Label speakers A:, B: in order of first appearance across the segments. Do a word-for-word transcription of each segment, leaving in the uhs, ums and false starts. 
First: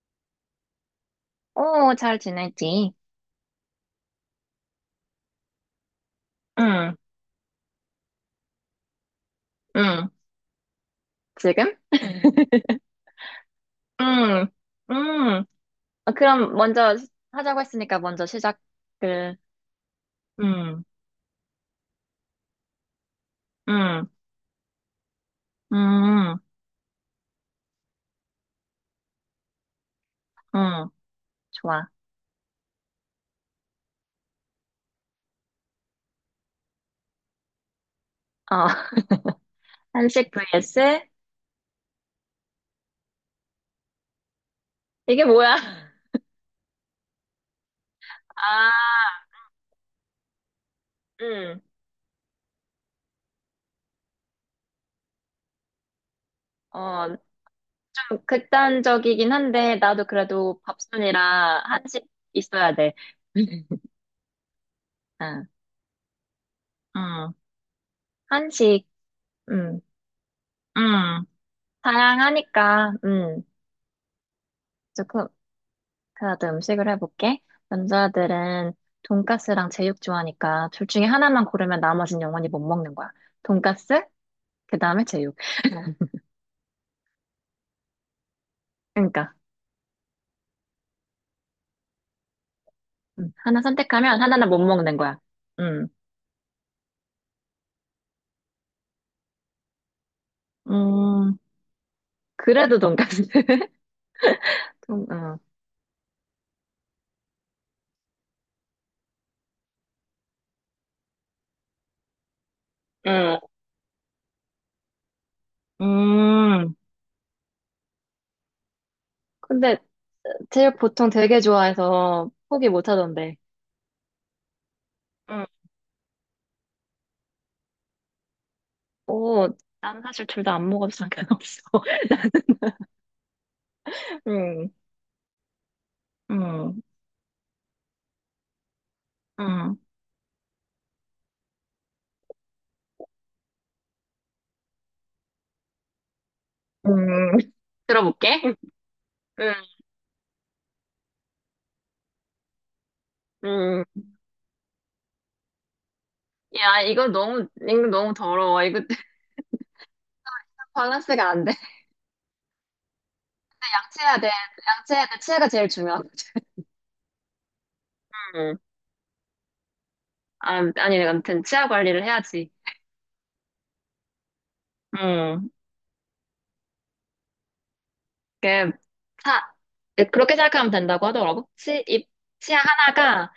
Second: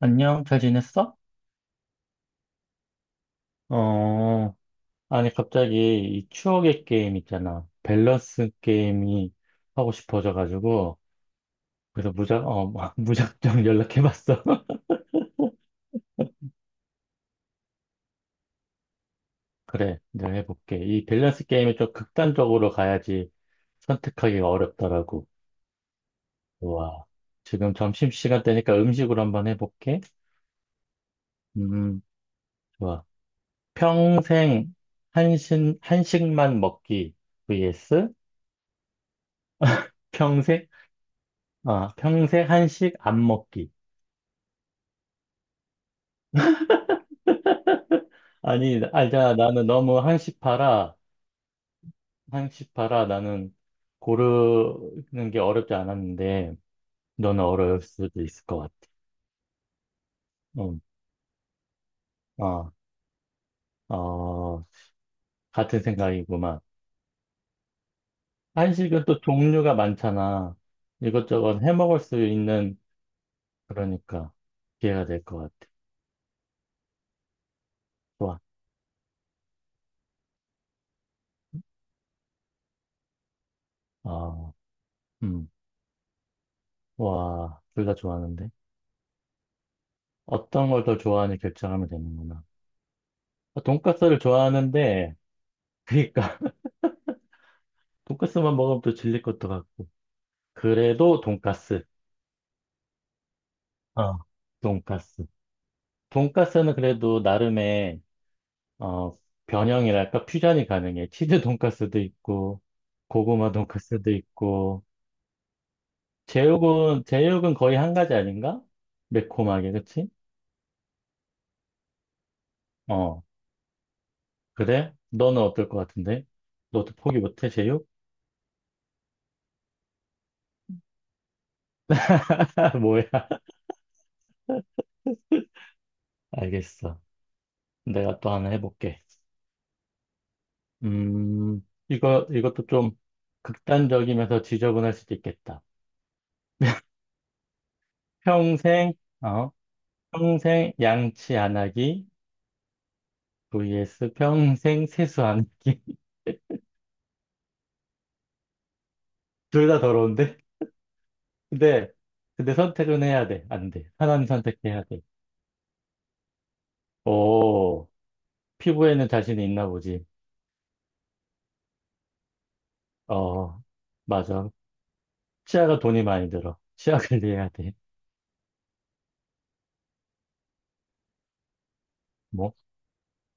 A: 안녕, 잘 지냈어?
B: 오, 잘 지내지?
A: 어, 아니, 갑자기 이 추억의
B: 응,
A: 게임 있잖아. 밸런스 게임이 하고
B: 응.
A: 싶어져가지고,
B: 지금?
A: 그래서 무작, 어, 뭐, 무작정 연락해봤어.
B: 응, 응. 어, 그럼 먼저 시- 하자고 했으니까 먼저 시작을.
A: 그래, 내가 해볼게.
B: 응,
A: 이 밸런스 게임이 좀 극단적으로 가야지
B: 응,
A: 선택하기가 어렵더라고.
B: 응,
A: 좋아. 지금 점심시간 되니까 음식으로 한번 해볼게.
B: 응. 좋아.
A: 음, 좋아. 평생 한식, 한식만 먹기 vs
B: 어. 한식
A: 평생,
B: vs?
A: 아, 평생 한식 안 먹기.
B: 이게 뭐야?
A: 아니,
B: 아,
A: 알자. 나는 너무 한시파라,
B: 응.
A: 한시파라 나는 고르는 게 어렵지 않았는데,
B: 어,
A: 너는 어려울 수도
B: 좀
A: 있을 것 같아.
B: 극단적이긴 한데, 나도 그래도
A: 응,
B: 밥순이라 한식
A: 어,
B: 있어야 돼.
A: 어,
B: 응,
A: 같은 생각이구만.
B: 응. 한식,
A: 한식은 또 종류가
B: 응,
A: 많잖아.
B: 응.
A: 이것저것 해 먹을 수 있는,
B: 다양하니까, 응.
A: 그러니까, 기회가 될
B: 조금
A: 것 같아.
B: 그래도 음식을 해볼게.
A: 좋아.
B: 남자들은 돈가스랑 제육 좋아하니까 둘 중에 하나만 고르면 나머진 영원히 못 먹는 거야. 돈가스,
A: 어,
B: 그 다음에 제육.
A: 음, 와, 둘 다 좋아하는데.
B: 그러니까
A: 어떤 걸 더 좋아하는지 결정하면 되는구나.
B: 음, 하나
A: 돈까스를
B: 선택하면 하나는 못 먹는
A: 좋아하는데,
B: 거야. 음,
A: 그러니까 돈까스만 먹으면 또 질릴 것도 같고. 그래도
B: 음,
A: 돈가스,
B: 그래도 돈가스.
A: 어,
B: 돈,
A: 돈가스.
B: 어.
A: 돈가스는 그래도 나름의 어, 변형이랄까 퓨전이 가능해. 치즈 돈가스도 있고
B: 응.
A: 고구마 돈가스도 있고
B: 음.
A: 제육은 제육은 거의 한 가지 아닌가? 매콤하게,
B: 근데
A: 그치?
B: 제육 보통 되게 좋아해서 포기 못
A: 어,
B: 하던데.
A: 그래? 너는
B: 응.
A: 어떨 것 같은데? 너도 포기 못해, 제육?
B: 오, 난 사실 둘 다 안 먹어도 상관없어.
A: 뭐야?
B: 나는, 응. 음,
A: 알겠어. 내가 또 하나 해볼게.
B: 음,
A: 음, 이거, 이것도 좀 극단적이면서 지저분할 수도 있겠다.
B: 음. 들어볼게.
A: 평생, 어,
B: 응,
A: 평생 양치 안 하기
B: 응.
A: vs 평생 세수 안 하기.
B: 야, 이거 너무, 이거 너무 더러워. 이거
A: 둘 다 더러운데?
B: 밸런스가 안 돼.
A: 근데, 근데 선택은 해야 돼. 안 돼.
B: 양치해야
A: 하나는
B: 돼.
A: 선택해야 돼.
B: 양치해야 돼. 치아가 제일 중요하거든.
A: 오,
B: 응.
A: 피부에는 자신이 있나 보지.
B: 아, 아니, 내가 아무튼 치아 관리를 해야지.
A: 어, 맞아.
B: 응.
A: 치아가 돈이 많이 들어. 치아 관리해야 돼.
B: 그, 차, 그렇게 생각하면 된다고 하더라고. 치, 입,
A: 뭐?
B: 치아 하나가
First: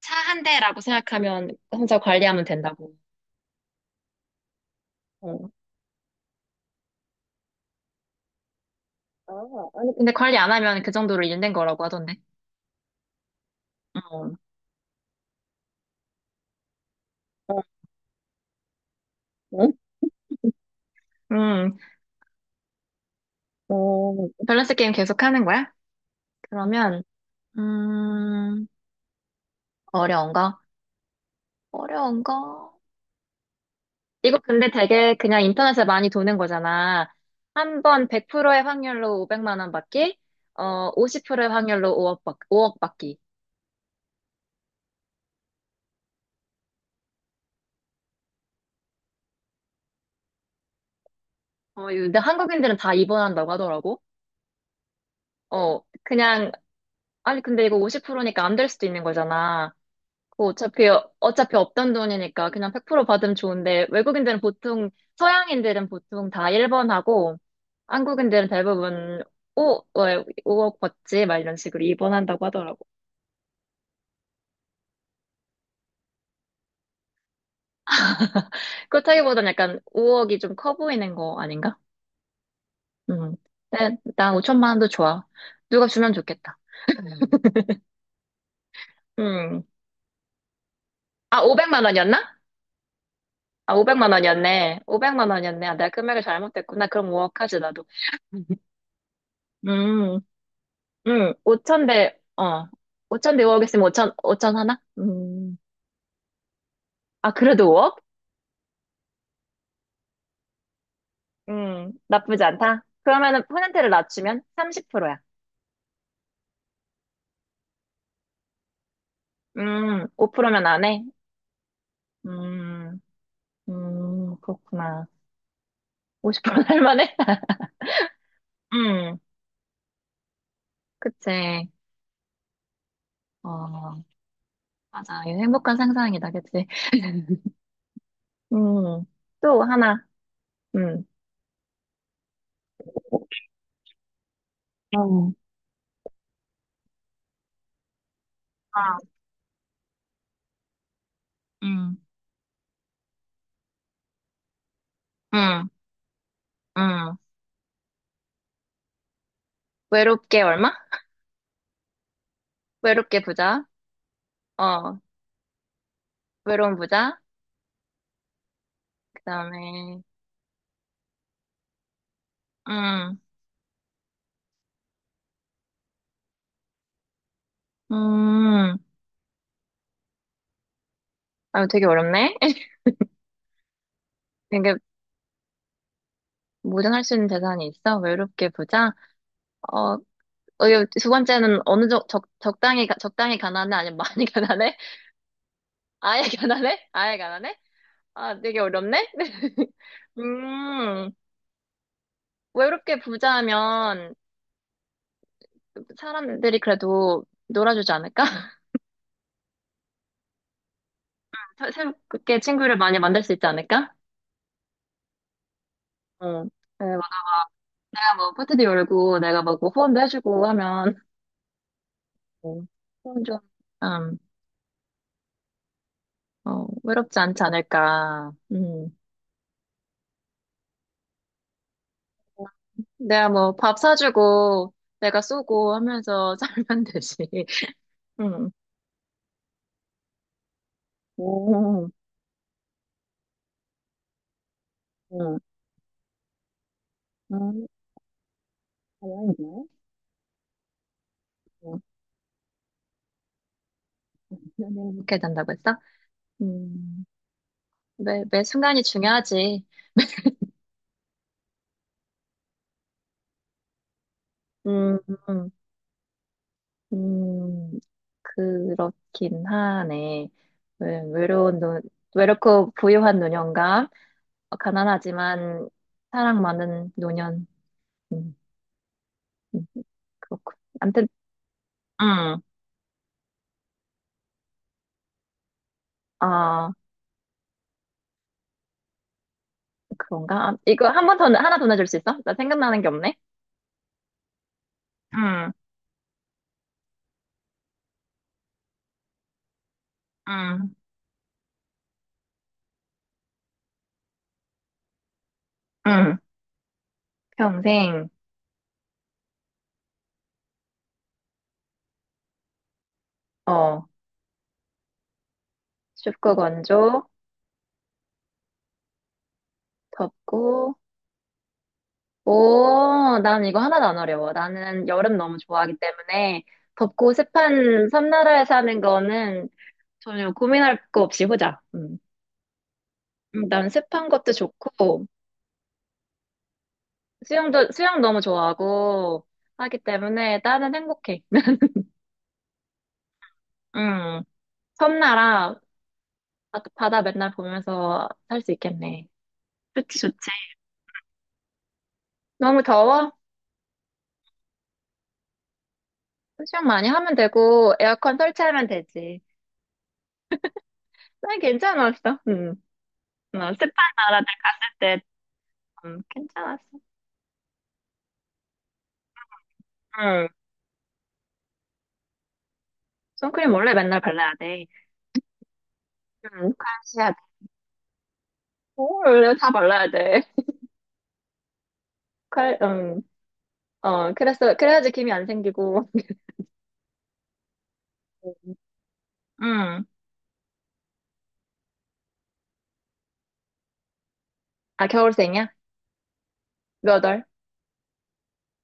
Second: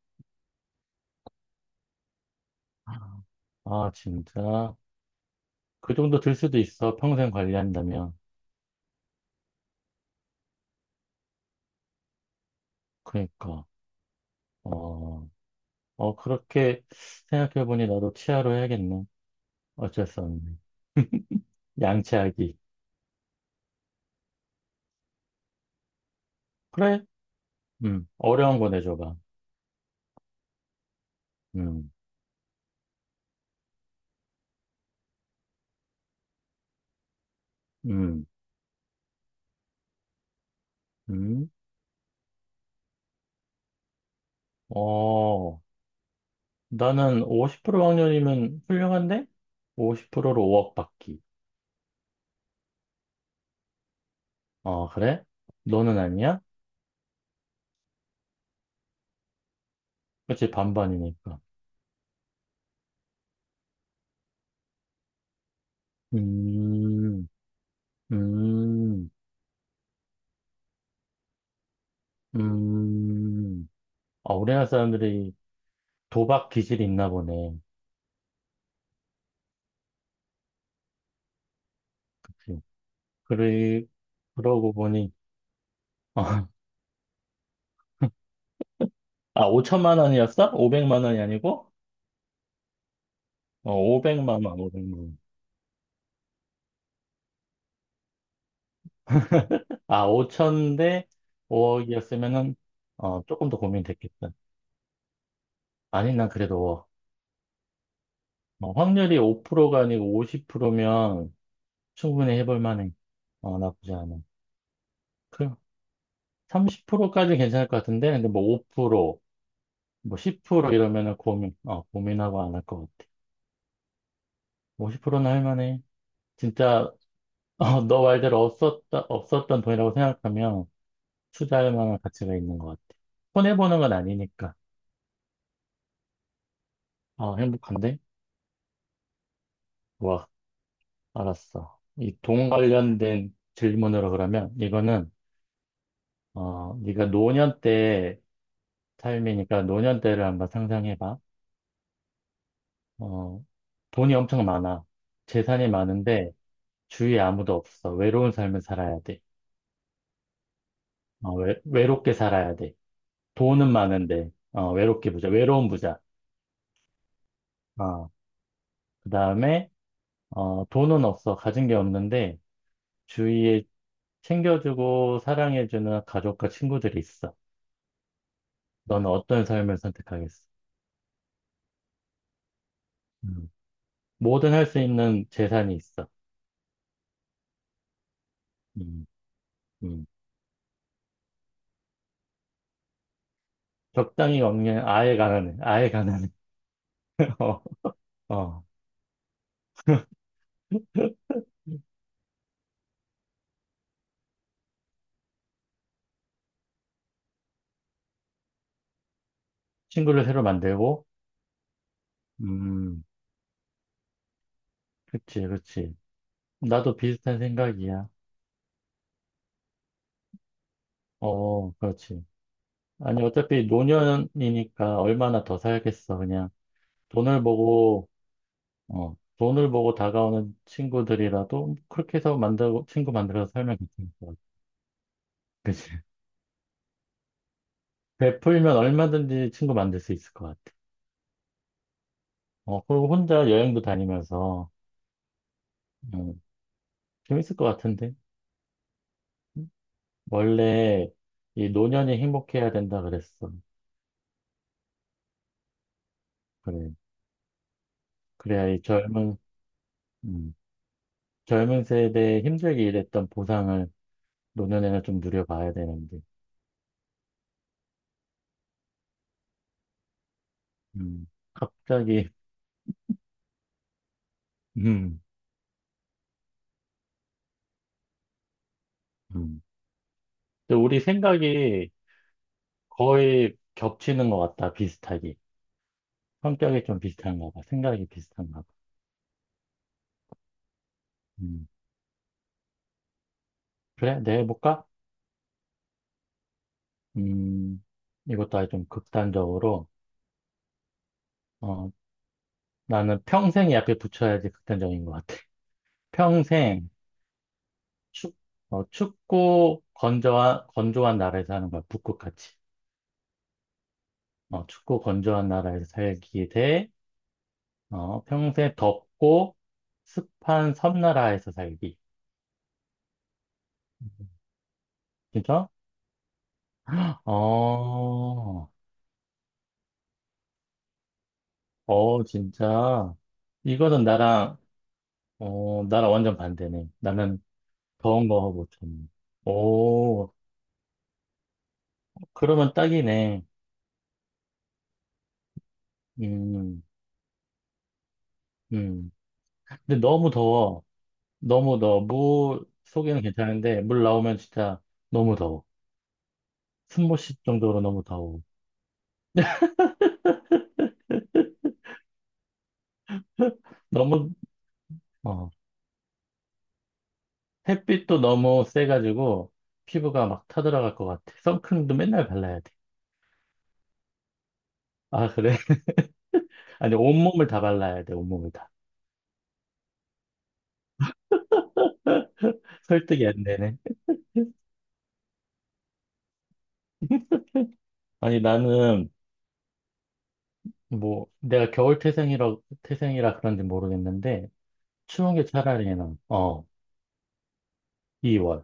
B: 차 한 대라고 생각하면 혼자 관리하면 된다고.
A: 아, 진짜.
B: 어.
A: 그 정도 들 수도 있어. 평생 관리한다면.
B: 아, 아니, 근데 관리 안 하면 그 정도로 일된 거라고 하던데.
A: 그러니까.
B: 응.
A: 어, 어, 그렇게 생각해보니 나도 치아로 해야겠네.
B: 응.
A: 어쩔 수 없네.
B: 응.
A: 양치하기.
B: 어, 밸런스 게임 계속 하는 거야?
A: 그래?
B: 그러면,
A: 음, 어려운
B: 음,
A: 거 내줘봐.
B: 어려운 거?
A: 음,
B: 어려운 거? 이거 근데 되게 그냥 인터넷에 많이 도는 거잖아. 한 번
A: 음,
B: 백 퍼센트의 확률로 오백만 원 받기, 어, 오십 퍼센트의
A: 음.
B: 확률로 오억 받, 오억 받기.
A: 어, 나는 오십 퍼센트 확률이면 훌륭한데? 오십 퍼센트로 오억 받기.
B: 어, 이거 근데 한국인들은 다 입원한다고 하더라고.
A: 어, 그래?
B: 어,
A: 너는 아니야?
B: 그냥, 아니, 근데 이거 오십 퍼센트니까 안 될 수도 있는 거잖아. 뭐
A: 그치,
B: 어차피,
A: 반반이니까.
B: 어차피 없던 돈이니까 그냥 백 퍼센트 받으면 좋은데, 외국인들은 보통, 서양인들은 보통 다 일 번
A: 음,
B: 하고, 한국인들은
A: 음,
B: 대부분 오 오억 받지? 막 이런 식으로 이 번 한다고 하더라고.
A: 음. 아, 우리나라 사람들이 도박 기질이 있나 보네.
B: 그렇다기보단 약간 오억이 좀 커 보이는 거 아닌가?
A: 그치?
B: 음.
A: 그래,
B: 네, 난 오천만
A: 그러고
B: 원도
A: 보니,
B: 좋아. 누가 주면 좋겠다.
A: 아,
B: 음.
A: 오천만 원이었어? 오백만 원이
B: 아,
A: 아니고?
B: 오백만 원이었나?
A: 어,
B: 아,
A: 오
B: 오백만
A: 백만 원,
B: 원이었네.
A: 오백만 원.
B: 오백만 원이었네. 아, 내가 금액을 잘못했구나. 그럼 오억 하지, 나도.
A: 아,
B: 음.
A: 오천 대
B: 응, 오천 대,
A: 오억이었으면은,
B: 어,
A: 어,
B: 오천 대 오
A: 조금 더
B: 억 있으면 5천,
A: 고민됐겠다.
B: 오천 하나? 음,
A: 아니, 난 그래도,
B: 아, 그래도 오억?
A: 어, 확률이 오 퍼센트가 아니고 오십 퍼센트면
B: 음,
A: 충분히
B: 나쁘지
A: 해볼
B: 않다.
A: 만해.
B: 그러면은
A: 어,
B: 퍼센트를
A: 나쁘지 않아.
B: 낮추면 삼십 퍼센트야.
A: 그, 삼십 퍼센트까지 괜찮을 것 같은데, 근데 뭐 오 퍼센트,
B: 음,
A: 뭐
B: 오 퍼센트면
A: 십 퍼센트
B: 안 해?
A: 이러면은 고민, 어, 고민하고 안 할 것
B: 음,
A: 같아.
B: 음,
A: 오
B: 그렇구나.
A: 십은 할 만해.
B: 오십 퍼센트는 할
A: 진짜,
B: 만해?
A: 어, 너 말대로 없었다,
B: 음,
A: 없었던 돈이라고 생각하면
B: 그치.
A: 투자할 만한 가치가 있는 것 같아. 손해보는 건
B: 어,
A: 아니니까.
B: 맞아. 이거 행복한 상상이다, 그치?
A: 어, 행복한데?
B: 음, 또 하나.
A: 와.
B: 음,
A: 알았어. 이 돈 관련된 질문으로 그러면 이거는
B: 어.
A: 어 네가 노년 때
B: 아,
A: 삶이니까 노년 때를 한번 상상해봐.
B: 음,
A: 어 돈이 엄청 많아. 재산이
B: 음,
A: 많은데
B: 음.
A: 주위에 아무도 없어. 외로운 삶을 살아야 돼.
B: 외롭게 얼마?
A: 어, 외, 외롭게 살아야 돼.
B: 외롭게 부자.
A: 돈은 많은데 어
B: 어,
A: 외롭게 부자. 외로운 부자.
B: 외로운 부자.
A: 어 그다음에
B: 그다음에
A: 어 돈은 없어. 가진 게 없는데
B: 음,
A: 주위에 챙겨주고 사랑해주는 가족과 친구들이 있어.
B: 음,
A: 너는 어떤 삶을 선택하겠어?
B: 아 되게 어렵네.
A: 음. 뭐든 할
B: 되게
A: 수 있는 재산이 있어.
B: 모전할 수 있는 재산이 있어? 외롭게 부자?
A: 음,
B: 어,
A: 음.
B: 어, 이거 두 번째는 어느 정 적, 적당히 가- 적당히 가난해? 아니면 많이
A: 적당히
B: 가난해?
A: 없냐? 아예 가난해. 아예
B: 아예
A: 가난해.
B: 가난해? 아예 가난해?
A: 어,
B: 아, 되게
A: 어.
B: 어렵네. 음, 외롭게 부자면 사람들이 그래도 놀아주지 않을까?
A: 친구를 새로 만들고,
B: 새- 새롭게 친구를 많이
A: 음,
B: 만들 수 있지 않을까?
A: 그치, 그치.
B: 어, 네,
A: 나도
B: 막
A: 비슷한 생각이야.
B: 내가 뭐 파티도 열고 내가 막뭐 후원도 해주고 하면
A: 어, 그렇지.
B: 어,
A: 아니,
B: 그럼 좀,
A: 어차피
B: 음,
A: 노년이니까 얼마나 더 살겠어, 그냥.
B: 어, 외롭지 않지
A: 돈을 보고,
B: 않을까. 음.
A: 어, 돈을 보고 다가오는 친구들이라도 그렇게 해서 만들고, 친구
B: 내가
A: 만들어서
B: 뭐
A: 살면
B: 밥
A: 괜찮을 것 같아.
B: 사주고 내가 쏘고
A: 그치.
B: 하면서 살면 되지. 음.
A: 베풀면 얼마든지 친구 만들 수 있을 것 같아.
B: 오, 어,
A: 어, 그리고 혼자 여행도 다니면서,
B: 음,
A: 어, 재밌을 것
B: 음,
A: 같은데?
B: 다행이네.
A: 원래 이
B: 음,
A: 노년이 행복해야 된다 그랬어.
B: 너는 행 된다고 했어?
A: 그래.
B: 음, 매, 매
A: 그래야 이
B: 순간이
A: 젊은,
B: 중요하지.
A: 음, 젊은 세대에 힘들게 일했던 보상을
B: 음,
A: 노년에는 좀
B: 음,
A: 누려봐야 되는데.
B: 음, 그렇긴 하네. 외-
A: 음,
B: 외로운 노,
A: 갑자기,
B: 외롭고 부유한 노년과
A: 음,
B: 가난하지만 사랑 많은 노년. 음.
A: 음.
B: 그렇군.
A: 근데 우리
B: 아무튼,
A: 생각이
B: 응,
A: 거의 겹치는 것 같다, 비슷하게.
B: 아,
A: 성격이 좀 비슷한가 봐. 생각이 비슷한가 봐.
B: 그런가? 아, 이거 한 번 더, 하나 더
A: 음,
B: 내줄 수 있어? 나 생각나는 게 없네?
A: 그래, 내가 해볼까?
B: 응,
A: 음, 이것도 아주 좀 극단적으로,
B: 응,
A: 어, 나는 평생이 앞에 붙여야지 극단적인 것 같아.
B: 응.
A: 평생
B: 평생,
A: 축, 어, 춥고 건조한, 건조한 나라에서 사는 거야. 북극같이.
B: 어,
A: 어, 춥고 건조한 나라에서
B: 춥고
A: 살기 대,
B: 건조,
A: 어, 평생 덥고
B: 덥고,
A: 습한 섬나라에서 살기.
B: 오, 난 이거 하나도 안 어려워. 나는 여름 너무
A: 진짜?
B: 좋아하기 때문에 덥고 습한 섬나라에
A: 어,
B: 사는 거는 전혀 고민할 거 없이 보자. 음.
A: 어, 진짜.
B: 음, 난
A: 이거는
B: 습한 것도
A: 나랑,
B: 좋고,
A: 어, 나랑 완전 반대네. 나는
B: 수영도, 수영 너무
A: 더운 거 못 참네.
B: 좋아하고 하기
A: 오,
B: 때문에 나는 행복해.
A: 그러면 딱이네.
B: 응. 섬나라, 바-
A: 음,
B: 바다 맨날 보면서 살 수 있겠네.
A: 음.
B: 좋지,
A: 근데
B: 좋지.
A: 너무 더워. 너무 더워.
B: 너무
A: 무
B: 더워?
A: 속에는 괜찮은데, 물 나오면 진짜 너무 더워.
B: 수영 많이
A: 숨
B: 하면
A: 못 쉴
B: 되고,
A: 정도로 너무
B: 에어컨
A: 더워.
B: 설치하면 되지. 난 괜찮았어. 응. 어, 습한 나라들
A: 너무,
B: 갔을 때,
A: 어,
B: 음, 괜찮았어.
A: 햇빛도 너무 세가지고, 피부가
B: 응.
A: 막 타들어갈 것 같아. 선크림도 맨날 발라야 돼.
B: 선크림 원래 맨날 발라야 돼.
A: 아, 그래?
B: 응,
A: 아니,
B: 관시야 돼.
A: 온몸을 다 발라야 돼, 온몸을 다.
B: 원래 다 발라야 돼. 칼, 음,
A: 설득이 안 되네.
B: 어, 그래서, 그래야지 김이 안 생기고.
A: 아니, 나는,
B: 응.
A: 뭐, 내가 겨울 태생이라, 태생이라 그런지 모르겠는데,
B: 아,
A: 추운 게
B: 겨울생이야?
A: 차라리 나. 어,
B: 몇 월?
A: 이월.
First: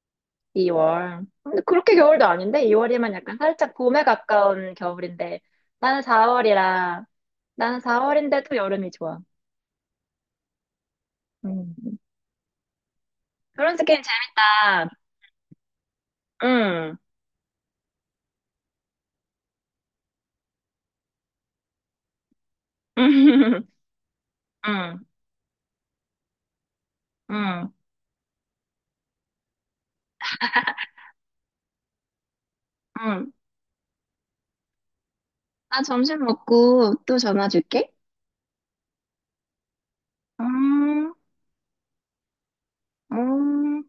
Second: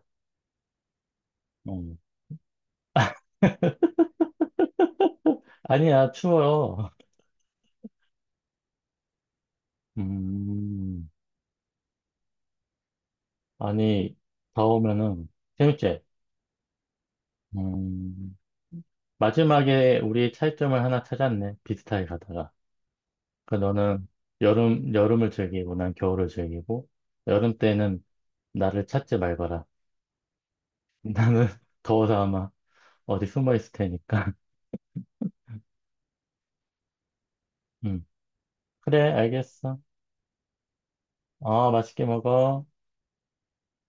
B: 이월. 근데 그렇게 겨울도 아닌데? 이월이면 약간 살짝 봄에 가까운 겨울인데. 나는
A: 아니야, 추워요.
B: 사월이라. 나는 사월인데도 여름이 좋아.
A: 음.
B: 음. 그런 스 게임
A: 아니, 다
B: 재밌다.
A: 오면은 재밌지?
B: 응.
A: 음, 마지막에 우리 차이점을 하나 찾았네. 비슷하게 가다가. 그
B: 응.
A: 너는 여름,
B: 응.
A: 여름을 즐기고 난 겨울을 즐기고, 여름
B: 응.
A: 때는 나를 찾지 말거라. 나는 더워서 아마 어디
B: 응.
A: 숨어 있을 테니까.
B: 나 점심 먹고 또 전화 줄게.
A: 음, 그래, 알겠어.
B: 음.
A: 어, 맛있게 먹어.
B: 음.